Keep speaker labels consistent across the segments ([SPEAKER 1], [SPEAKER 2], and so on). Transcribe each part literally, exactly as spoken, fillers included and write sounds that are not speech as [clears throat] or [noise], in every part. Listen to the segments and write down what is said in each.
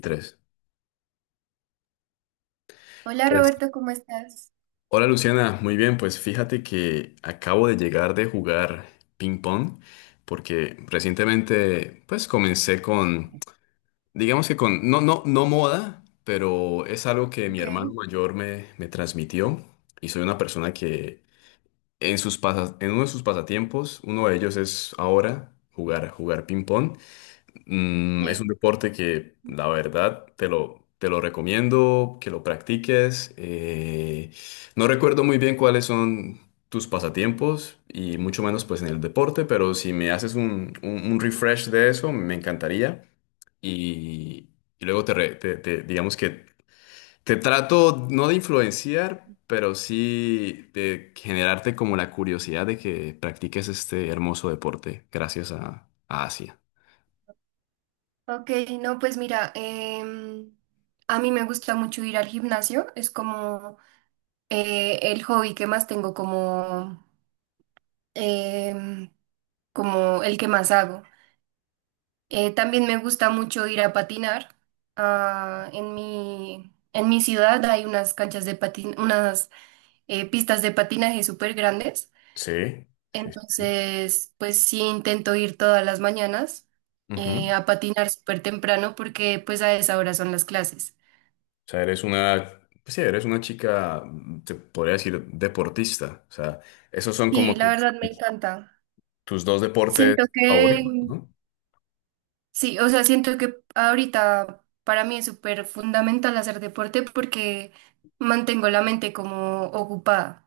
[SPEAKER 1] Tres.
[SPEAKER 2] Hola
[SPEAKER 1] Pues,
[SPEAKER 2] Roberto, ¿cómo estás?
[SPEAKER 1] hola Luciana, muy bien, pues fíjate que acabo de llegar de jugar ping pong porque recientemente pues comencé con, digamos que con, no, no, no moda, pero es algo que mi
[SPEAKER 2] Ok,
[SPEAKER 1] hermano mayor me, me transmitió y soy una persona que en sus pasas- en uno de sus pasatiempos, uno de ellos es ahora jugar, jugar ping pong. Mm, es un
[SPEAKER 2] sí.
[SPEAKER 1] deporte que, la verdad, te lo, te lo recomiendo, que lo practiques. Eh, no recuerdo muy bien cuáles son tus pasatiempos y mucho menos pues en el deporte, pero si me haces un, un- un refresh de eso, me encantaría. Y, y luego te, re- te- te- digamos que te trato no de influenciar, pero sí de generarte como la curiosidad de que practiques este hermoso deporte gracias a, a Asia.
[SPEAKER 2] Ok, no, pues mira, em, a mí me gusta mucho ir al gimnasio, es como eh, el hobby que más tengo, como, em, como el que más hago. Eh, también me gusta mucho ir a patinar. Ah, en mi, en mi ciudad hay unas canchas de patin, unas eh, pistas de patinaje súper grandes.
[SPEAKER 1] Sí, sí, sí.
[SPEAKER 2] Entonces, pues sí, intento ir todas las mañanas eh,
[SPEAKER 1] Ujú.
[SPEAKER 2] a patinar súper temprano porque pues a esa hora son las clases.
[SPEAKER 1] O sea, eres una, pues sí, eres una chica, mm, te podría decir, deportista. O sea, esos son como
[SPEAKER 2] Sí, la
[SPEAKER 1] tus,
[SPEAKER 2] verdad me
[SPEAKER 1] tus-
[SPEAKER 2] encanta.
[SPEAKER 1] tus dos deportes
[SPEAKER 2] Siento que,
[SPEAKER 1] favoritos, ¿no?
[SPEAKER 2] sí, o sea, siento que ahorita para mí es súper fundamental hacer deporte porque mantengo la mente como ocupada.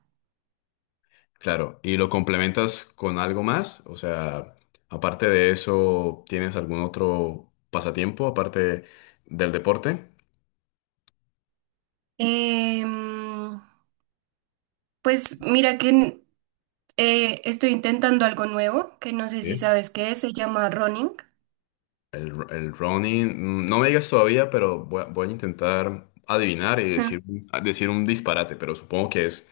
[SPEAKER 1] Claro, y lo complementas con algo más. O sea, aparte de eso, ¿tienes algún otro pasatiempo aparte del deporte?
[SPEAKER 2] Em, pues mira que n- eh, estoy intentando algo nuevo que no sé si
[SPEAKER 1] Sí.
[SPEAKER 2] sabes qué es, se llama running.
[SPEAKER 1] El, el Ronnie, mm, no me digas todavía, pero voy a, voy a intentar adivinar y decir,
[SPEAKER 2] [laughs]
[SPEAKER 1] un- a decir un disparate, pero supongo que es,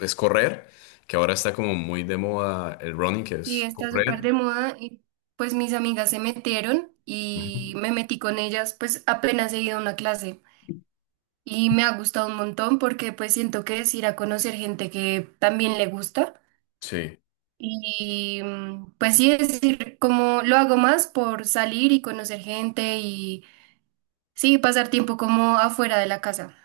[SPEAKER 1] es correr, que ahora está como muy de moda el running, que
[SPEAKER 2] Sí,
[SPEAKER 1] es
[SPEAKER 2] está súper
[SPEAKER 1] correr.
[SPEAKER 2] de moda y pues mis amigas se metieron y
[SPEAKER 1] Ujú.
[SPEAKER 2] me metí con ellas, pues apenas he ido a una clase y me ha gustado un montón porque pues siento que es ir a conocer gente que también le gusta
[SPEAKER 1] Sí,
[SPEAKER 2] y mm, pues sí, es decir, como lo hago más por salir y conocer gente y sí, pasar tiempo como afuera de la casa.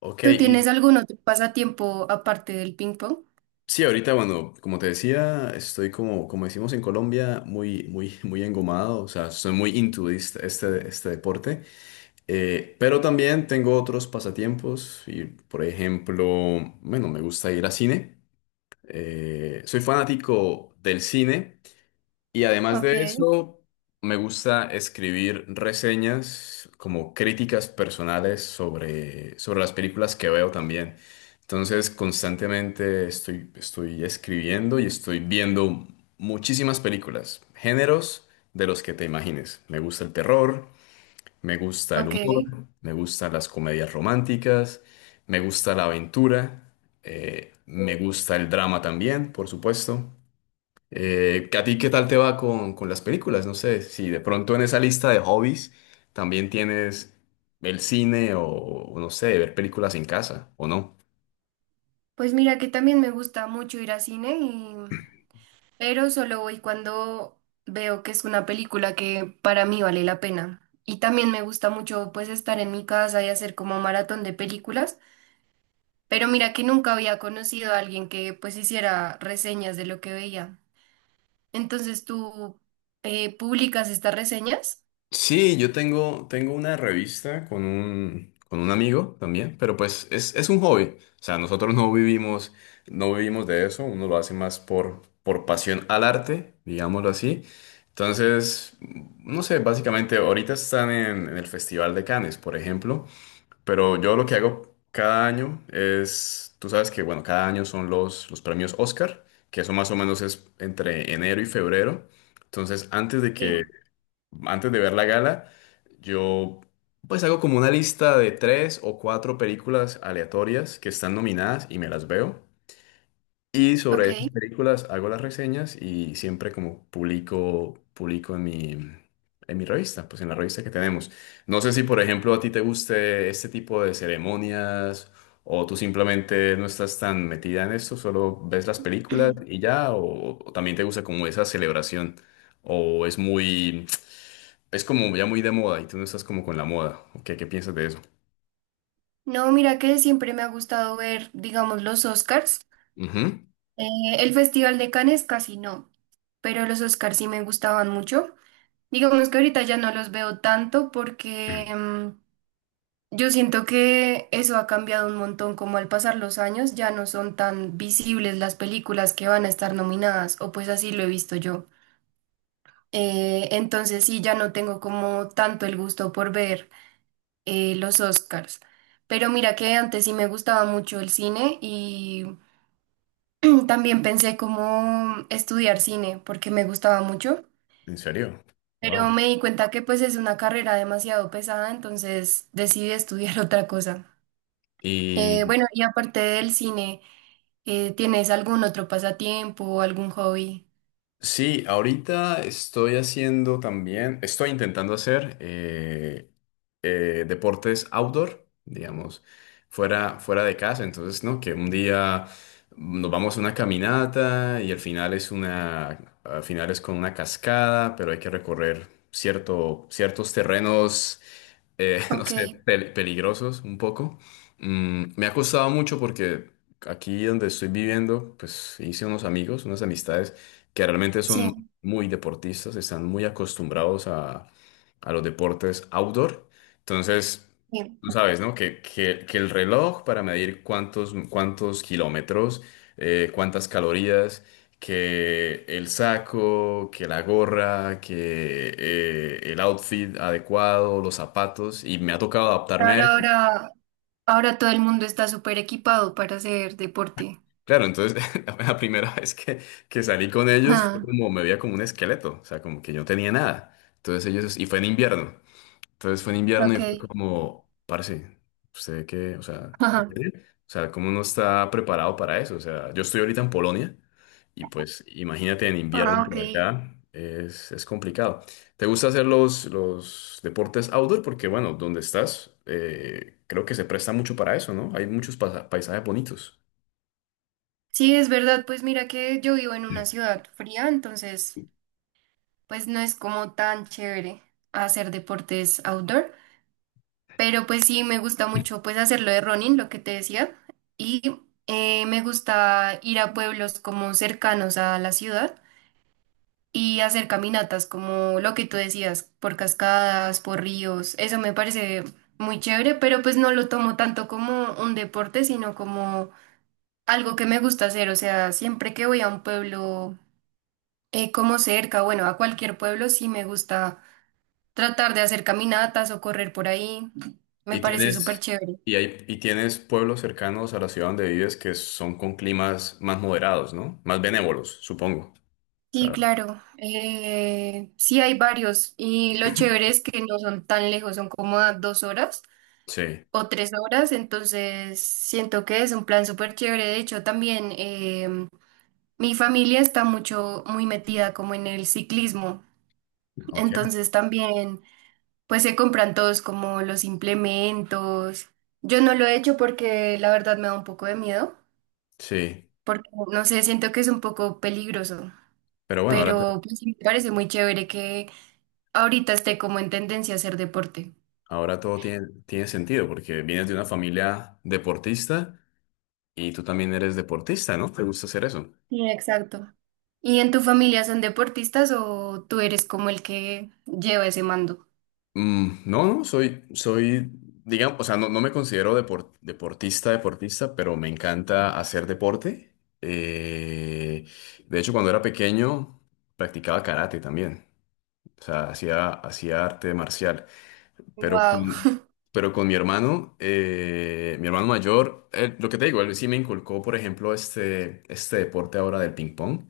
[SPEAKER 1] ok,
[SPEAKER 2] ¿Tú
[SPEAKER 1] y
[SPEAKER 2] tienes algún otro pasatiempo aparte del ping pong?
[SPEAKER 1] sí, ahorita, bueno, como te decía, estoy como, como decimos en Colombia, muy, muy, muy engomado, o sea, soy muy into este, este este deporte. Eh, pero también tengo otros pasatiempos y, por ejemplo, bueno, me gusta ir a cine. Eh, soy fanático del cine y además de
[SPEAKER 2] Ok,
[SPEAKER 1] eso me gusta escribir reseñas como críticas personales sobre, sobre las películas que veo también. Entonces constantemente estoy, estoy escribiendo y estoy viendo muchísimas películas, géneros de los que te imagines. Me gusta el terror, me gusta el
[SPEAKER 2] ok.
[SPEAKER 1] humor, me gustan las comedias románticas, me gusta la aventura, eh, me gusta el drama también, por supuesto. Eh, ¿a ti qué tal te va con, con las películas? No sé, si de pronto en esa lista de hobbies también tienes el cine o, o no sé, ver películas en casa o no.
[SPEAKER 2] Pues mira que también me gusta mucho ir a cine, pero solo voy cuando veo que es una película que para mí vale la pena. Y también me gusta mucho pues estar en mi casa y hacer como maratón de películas, pero mira que nunca había conocido a alguien que pues hiciera reseñas de lo que veía. Entonces tú eh, publicas estas reseñas.
[SPEAKER 1] Sí, yo tengo, tengo una revista con un, con un amigo también, pero pues es, es un hobby. O sea, nosotros no vivimos, no vivimos de eso, uno lo hace más por, por pasión al arte, digámoslo así. Entonces, no sé, básicamente ahorita están en, en el Festival de Cannes, por ejemplo, pero yo lo que hago cada año es, tú sabes que, bueno, cada año son los, los premios Oscar, que eso más o menos es entre enero y febrero. Entonces, antes de
[SPEAKER 2] Sí.
[SPEAKER 1] que antes de ver la gala, yo pues hago como una lista de tres o cuatro películas aleatorias que están nominadas y me las veo. Y
[SPEAKER 2] Ok.
[SPEAKER 1] sobre esas películas hago las reseñas y siempre como publico, publico en mi, en mi revista, pues en la revista que tenemos. No sé si, por ejemplo, a ti te guste este tipo de ceremonias o tú simplemente no estás tan metida en esto, solo ves las películas
[SPEAKER 2] [clears throat]
[SPEAKER 1] y ya, o, o también te gusta como esa celebración, o es muy, es como ya muy de moda y tú no estás como con la moda. ¿Qué, qué piensas de eso?
[SPEAKER 2] No, mira que siempre me ha gustado ver, digamos, los Oscars.
[SPEAKER 1] Ujú.
[SPEAKER 2] Eh, el Festival de Cannes casi no, pero los Oscars sí me gustaban mucho. Digamos que ahorita ya no los veo tanto porque mm, yo siento que eso ha cambiado un montón, como al pasar los años ya no son tan visibles las películas que van a estar nominadas, o pues así lo he visto yo. Eh, entonces sí, ya no tengo como tanto el gusto por ver eh, los Oscars. Pero mira que antes sí me gustaba mucho el cine y [clears throat] también pensé como estudiar cine porque me gustaba mucho.
[SPEAKER 1] ¿En serio?
[SPEAKER 2] Pero
[SPEAKER 1] Wow.
[SPEAKER 2] me di cuenta que pues es una carrera demasiado pesada, entonces decidí estudiar [laughs] otra cosa. Eh, bueno, y aparte del cine, eh, ¿tienes algún otro pasatiempo o algún hobby?
[SPEAKER 1] Sí, ahorita estoy haciendo también, estoy intentando hacer eh, eh, deportes outdoor, digamos, fuera, fuera de casa. Entonces, ¿no? Que un día nos vamos a una caminata y al final es una, al final es con una cascada, pero hay que recorrer cierto, ciertos terrenos eh, [laughs] no
[SPEAKER 2] Ok,
[SPEAKER 1] sé, pel- peligrosos un poco. Mm, me ha costado mucho porque aquí donde estoy viviendo, pues hice unos amigos, unas amistades que realmente
[SPEAKER 2] sí,
[SPEAKER 1] son muy deportistas, están muy acostumbrados a, a los deportes outdoor. Entonces,
[SPEAKER 2] bien.
[SPEAKER 1] tú sabes, ¿no? Que, que, que el reloj para medir cuántos, cuántos kilómetros, eh, cuántas calorías que el saco, que la gorra, que eh, el outfit adecuado, los zapatos, y me ha tocado adaptarme a
[SPEAKER 2] Ahora,
[SPEAKER 1] eso.
[SPEAKER 2] ahora, ahora todo el mundo está súper equipado para hacer deporte.
[SPEAKER 1] Claro, entonces [laughs] la primera vez que, que salí con ellos fue
[SPEAKER 2] Ah,
[SPEAKER 1] como me veía como un esqueleto, o sea, como que yo no tenía nada. Entonces ellos, y fue en invierno. Entonces fue en invierno y fue
[SPEAKER 2] ok.
[SPEAKER 1] como, parce, ¿usted qué? O
[SPEAKER 2] [laughs]
[SPEAKER 1] sea, ¿eh?
[SPEAKER 2] Ajá.
[SPEAKER 1] O sea, ¿cómo no está preparado para eso? O sea, yo estoy ahorita en Polonia y pues imagínate en
[SPEAKER 2] Ah,
[SPEAKER 1] invierno
[SPEAKER 2] ok.
[SPEAKER 1] por acá, es, es complicado. ¿Te gusta hacer los, los deportes outdoor? Porque bueno, donde estás, eh, creo que se presta mucho para eso, ¿no? Hay muchos pasa- paisajes bonitos.
[SPEAKER 2] Sí, es verdad, pues mira que yo vivo en una
[SPEAKER 1] Sí.
[SPEAKER 2] ciudad fría, entonces pues no es como tan chévere hacer deportes outdoor. Pero pues sí, me gusta mucho pues hacerlo de running, lo que te decía. Y eh, me gusta ir a pueblos como cercanos a la ciudad y hacer caminatas como lo que tú decías, por cascadas, por ríos. Eso me parece muy chévere, pero pues no lo tomo tanto como un deporte, sino como algo que me gusta hacer. O sea, siempre que voy a un pueblo eh, como cerca, bueno, a cualquier pueblo, sí me gusta tratar de hacer caminatas o correr por ahí. Me
[SPEAKER 1] Y
[SPEAKER 2] parece súper
[SPEAKER 1] tienes,
[SPEAKER 2] chévere.
[SPEAKER 1] y hay, y tienes pueblos cercanos a la ciudad donde vives que son con climas más moderados, ¿no? Más benévolos, supongo.
[SPEAKER 2] Sí, claro. Eh, sí, hay varios. Y lo chévere es que no son tan lejos, son como a dos horas
[SPEAKER 1] Sí,
[SPEAKER 2] o tres horas. Entonces, siento que es un plan súper chévere. De hecho, también em, mi familia está mucho, muy metida como en el ciclismo.
[SPEAKER 1] ok,
[SPEAKER 2] Entonces, también, pues se compran todos como los implementos. Yo no lo he hecho porque la verdad me da un poco de miedo,
[SPEAKER 1] sí.
[SPEAKER 2] porque no sé, siento que es un poco peligroso.
[SPEAKER 1] Pero bueno, ahora,
[SPEAKER 2] Pero pues, sí me parece muy chévere que ahorita esté como en tendencia a hacer deporte.
[SPEAKER 1] ahora todo tiene, tiene sentido porque vienes de una familia deportista y tú también eres deportista, ¿no? ¿Te gusta hacer eso?
[SPEAKER 2] Sí, exacto. ¿Y en tu familia son deportistas o tú eres como el que lleva ese mando?
[SPEAKER 1] Mm, no, no, soy, soy, digamos, o sea, no, no me considero depor- deportista, deportista, pero me encanta hacer deporte. Eh, de hecho, cuando era pequeño, practicaba karate también. O sea, hacía, hacía arte marcial. Pero con,
[SPEAKER 2] Wow.
[SPEAKER 1] pero con mi hermano, eh, mi hermano mayor, él- lo que te digo, él sí me inculcó, por ejemplo, este, este deporte ahora del ping-pong.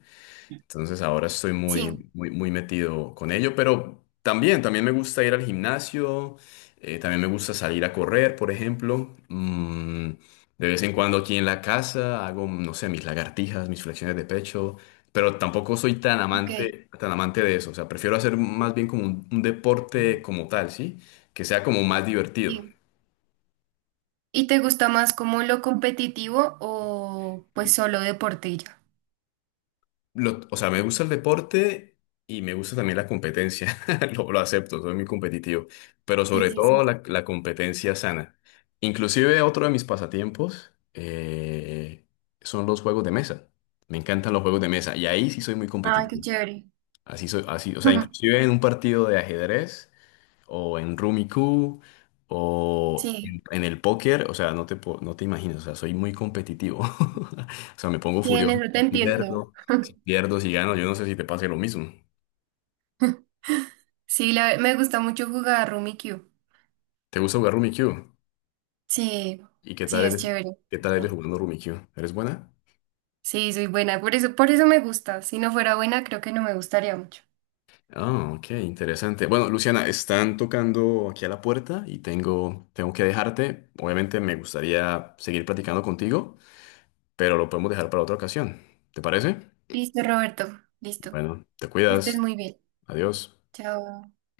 [SPEAKER 1] Entonces ahora estoy
[SPEAKER 2] Sí,
[SPEAKER 1] muy, muy, muy metido con ello, pero también, también me gusta ir al gimnasio, eh, también me gusta salir a correr, por ejemplo. Mm, de vez en cuando aquí en la casa hago, no sé, mis lagartijas, mis flexiones de pecho, pero tampoco soy tan
[SPEAKER 2] ok.
[SPEAKER 1] amante, tan amante de eso. O sea, prefiero hacer más bien como un, un deporte como tal, ¿sí? Que sea como más divertido.
[SPEAKER 2] Sí. ¿Y te gusta más como lo competitivo o pues solo deporte y ya?
[SPEAKER 1] Lo- o sea, me gusta el deporte y me gusta también la competencia. [laughs] Lo, lo acepto, soy muy competitivo, pero
[SPEAKER 2] Sí,
[SPEAKER 1] sobre
[SPEAKER 2] sí,
[SPEAKER 1] todo
[SPEAKER 2] sí.
[SPEAKER 1] la, la competencia sana. Inclusive otro de mis pasatiempos eh, son los juegos de mesa. Me encantan los juegos de mesa y ahí sí soy muy
[SPEAKER 2] Ah, qué
[SPEAKER 1] competitivo.
[SPEAKER 2] chévere.
[SPEAKER 1] Así soy, así, o sea,
[SPEAKER 2] [laughs]
[SPEAKER 1] inclusive en un partido de ajedrez o en Rummy Cube, o
[SPEAKER 2] Sí,
[SPEAKER 1] en, en el póker, o sea, no te, po- no te imaginas, o sea, soy muy competitivo. [laughs] O sea, me pongo
[SPEAKER 2] sí, en
[SPEAKER 1] furioso
[SPEAKER 2] eso te
[SPEAKER 1] si
[SPEAKER 2] entiendo.
[SPEAKER 1] pierdo, si pierdo, si gano, yo no sé si te pase lo mismo.
[SPEAKER 2] [laughs] Sí, la- me gusta mucho jugar Rummikub.
[SPEAKER 1] ¿Te gusta jugar Rummy Cube?
[SPEAKER 2] Sí,
[SPEAKER 1] ¿Y qué
[SPEAKER 2] sí,
[SPEAKER 1] tal
[SPEAKER 2] es
[SPEAKER 1] eres,
[SPEAKER 2] chévere.
[SPEAKER 1] qué tal eres jugando Rummy Cube? ¿Eres buena?
[SPEAKER 2] Sí, soy buena, por eso, por eso me gusta. Si no fuera buena, creo que no me gustaría mucho.
[SPEAKER 1] Ah, ok, interesante. Bueno, Luciana, están tocando aquí a la puerta y tengo, tengo que dejarte. Obviamente me gustaría seguir platicando contigo, pero lo podemos dejar para otra ocasión. ¿Te parece?
[SPEAKER 2] Listo, Roberto. Listo.
[SPEAKER 1] Bueno, te
[SPEAKER 2] Que estés
[SPEAKER 1] cuidas.
[SPEAKER 2] muy bien.
[SPEAKER 1] Adiós.
[SPEAKER 2] Chao.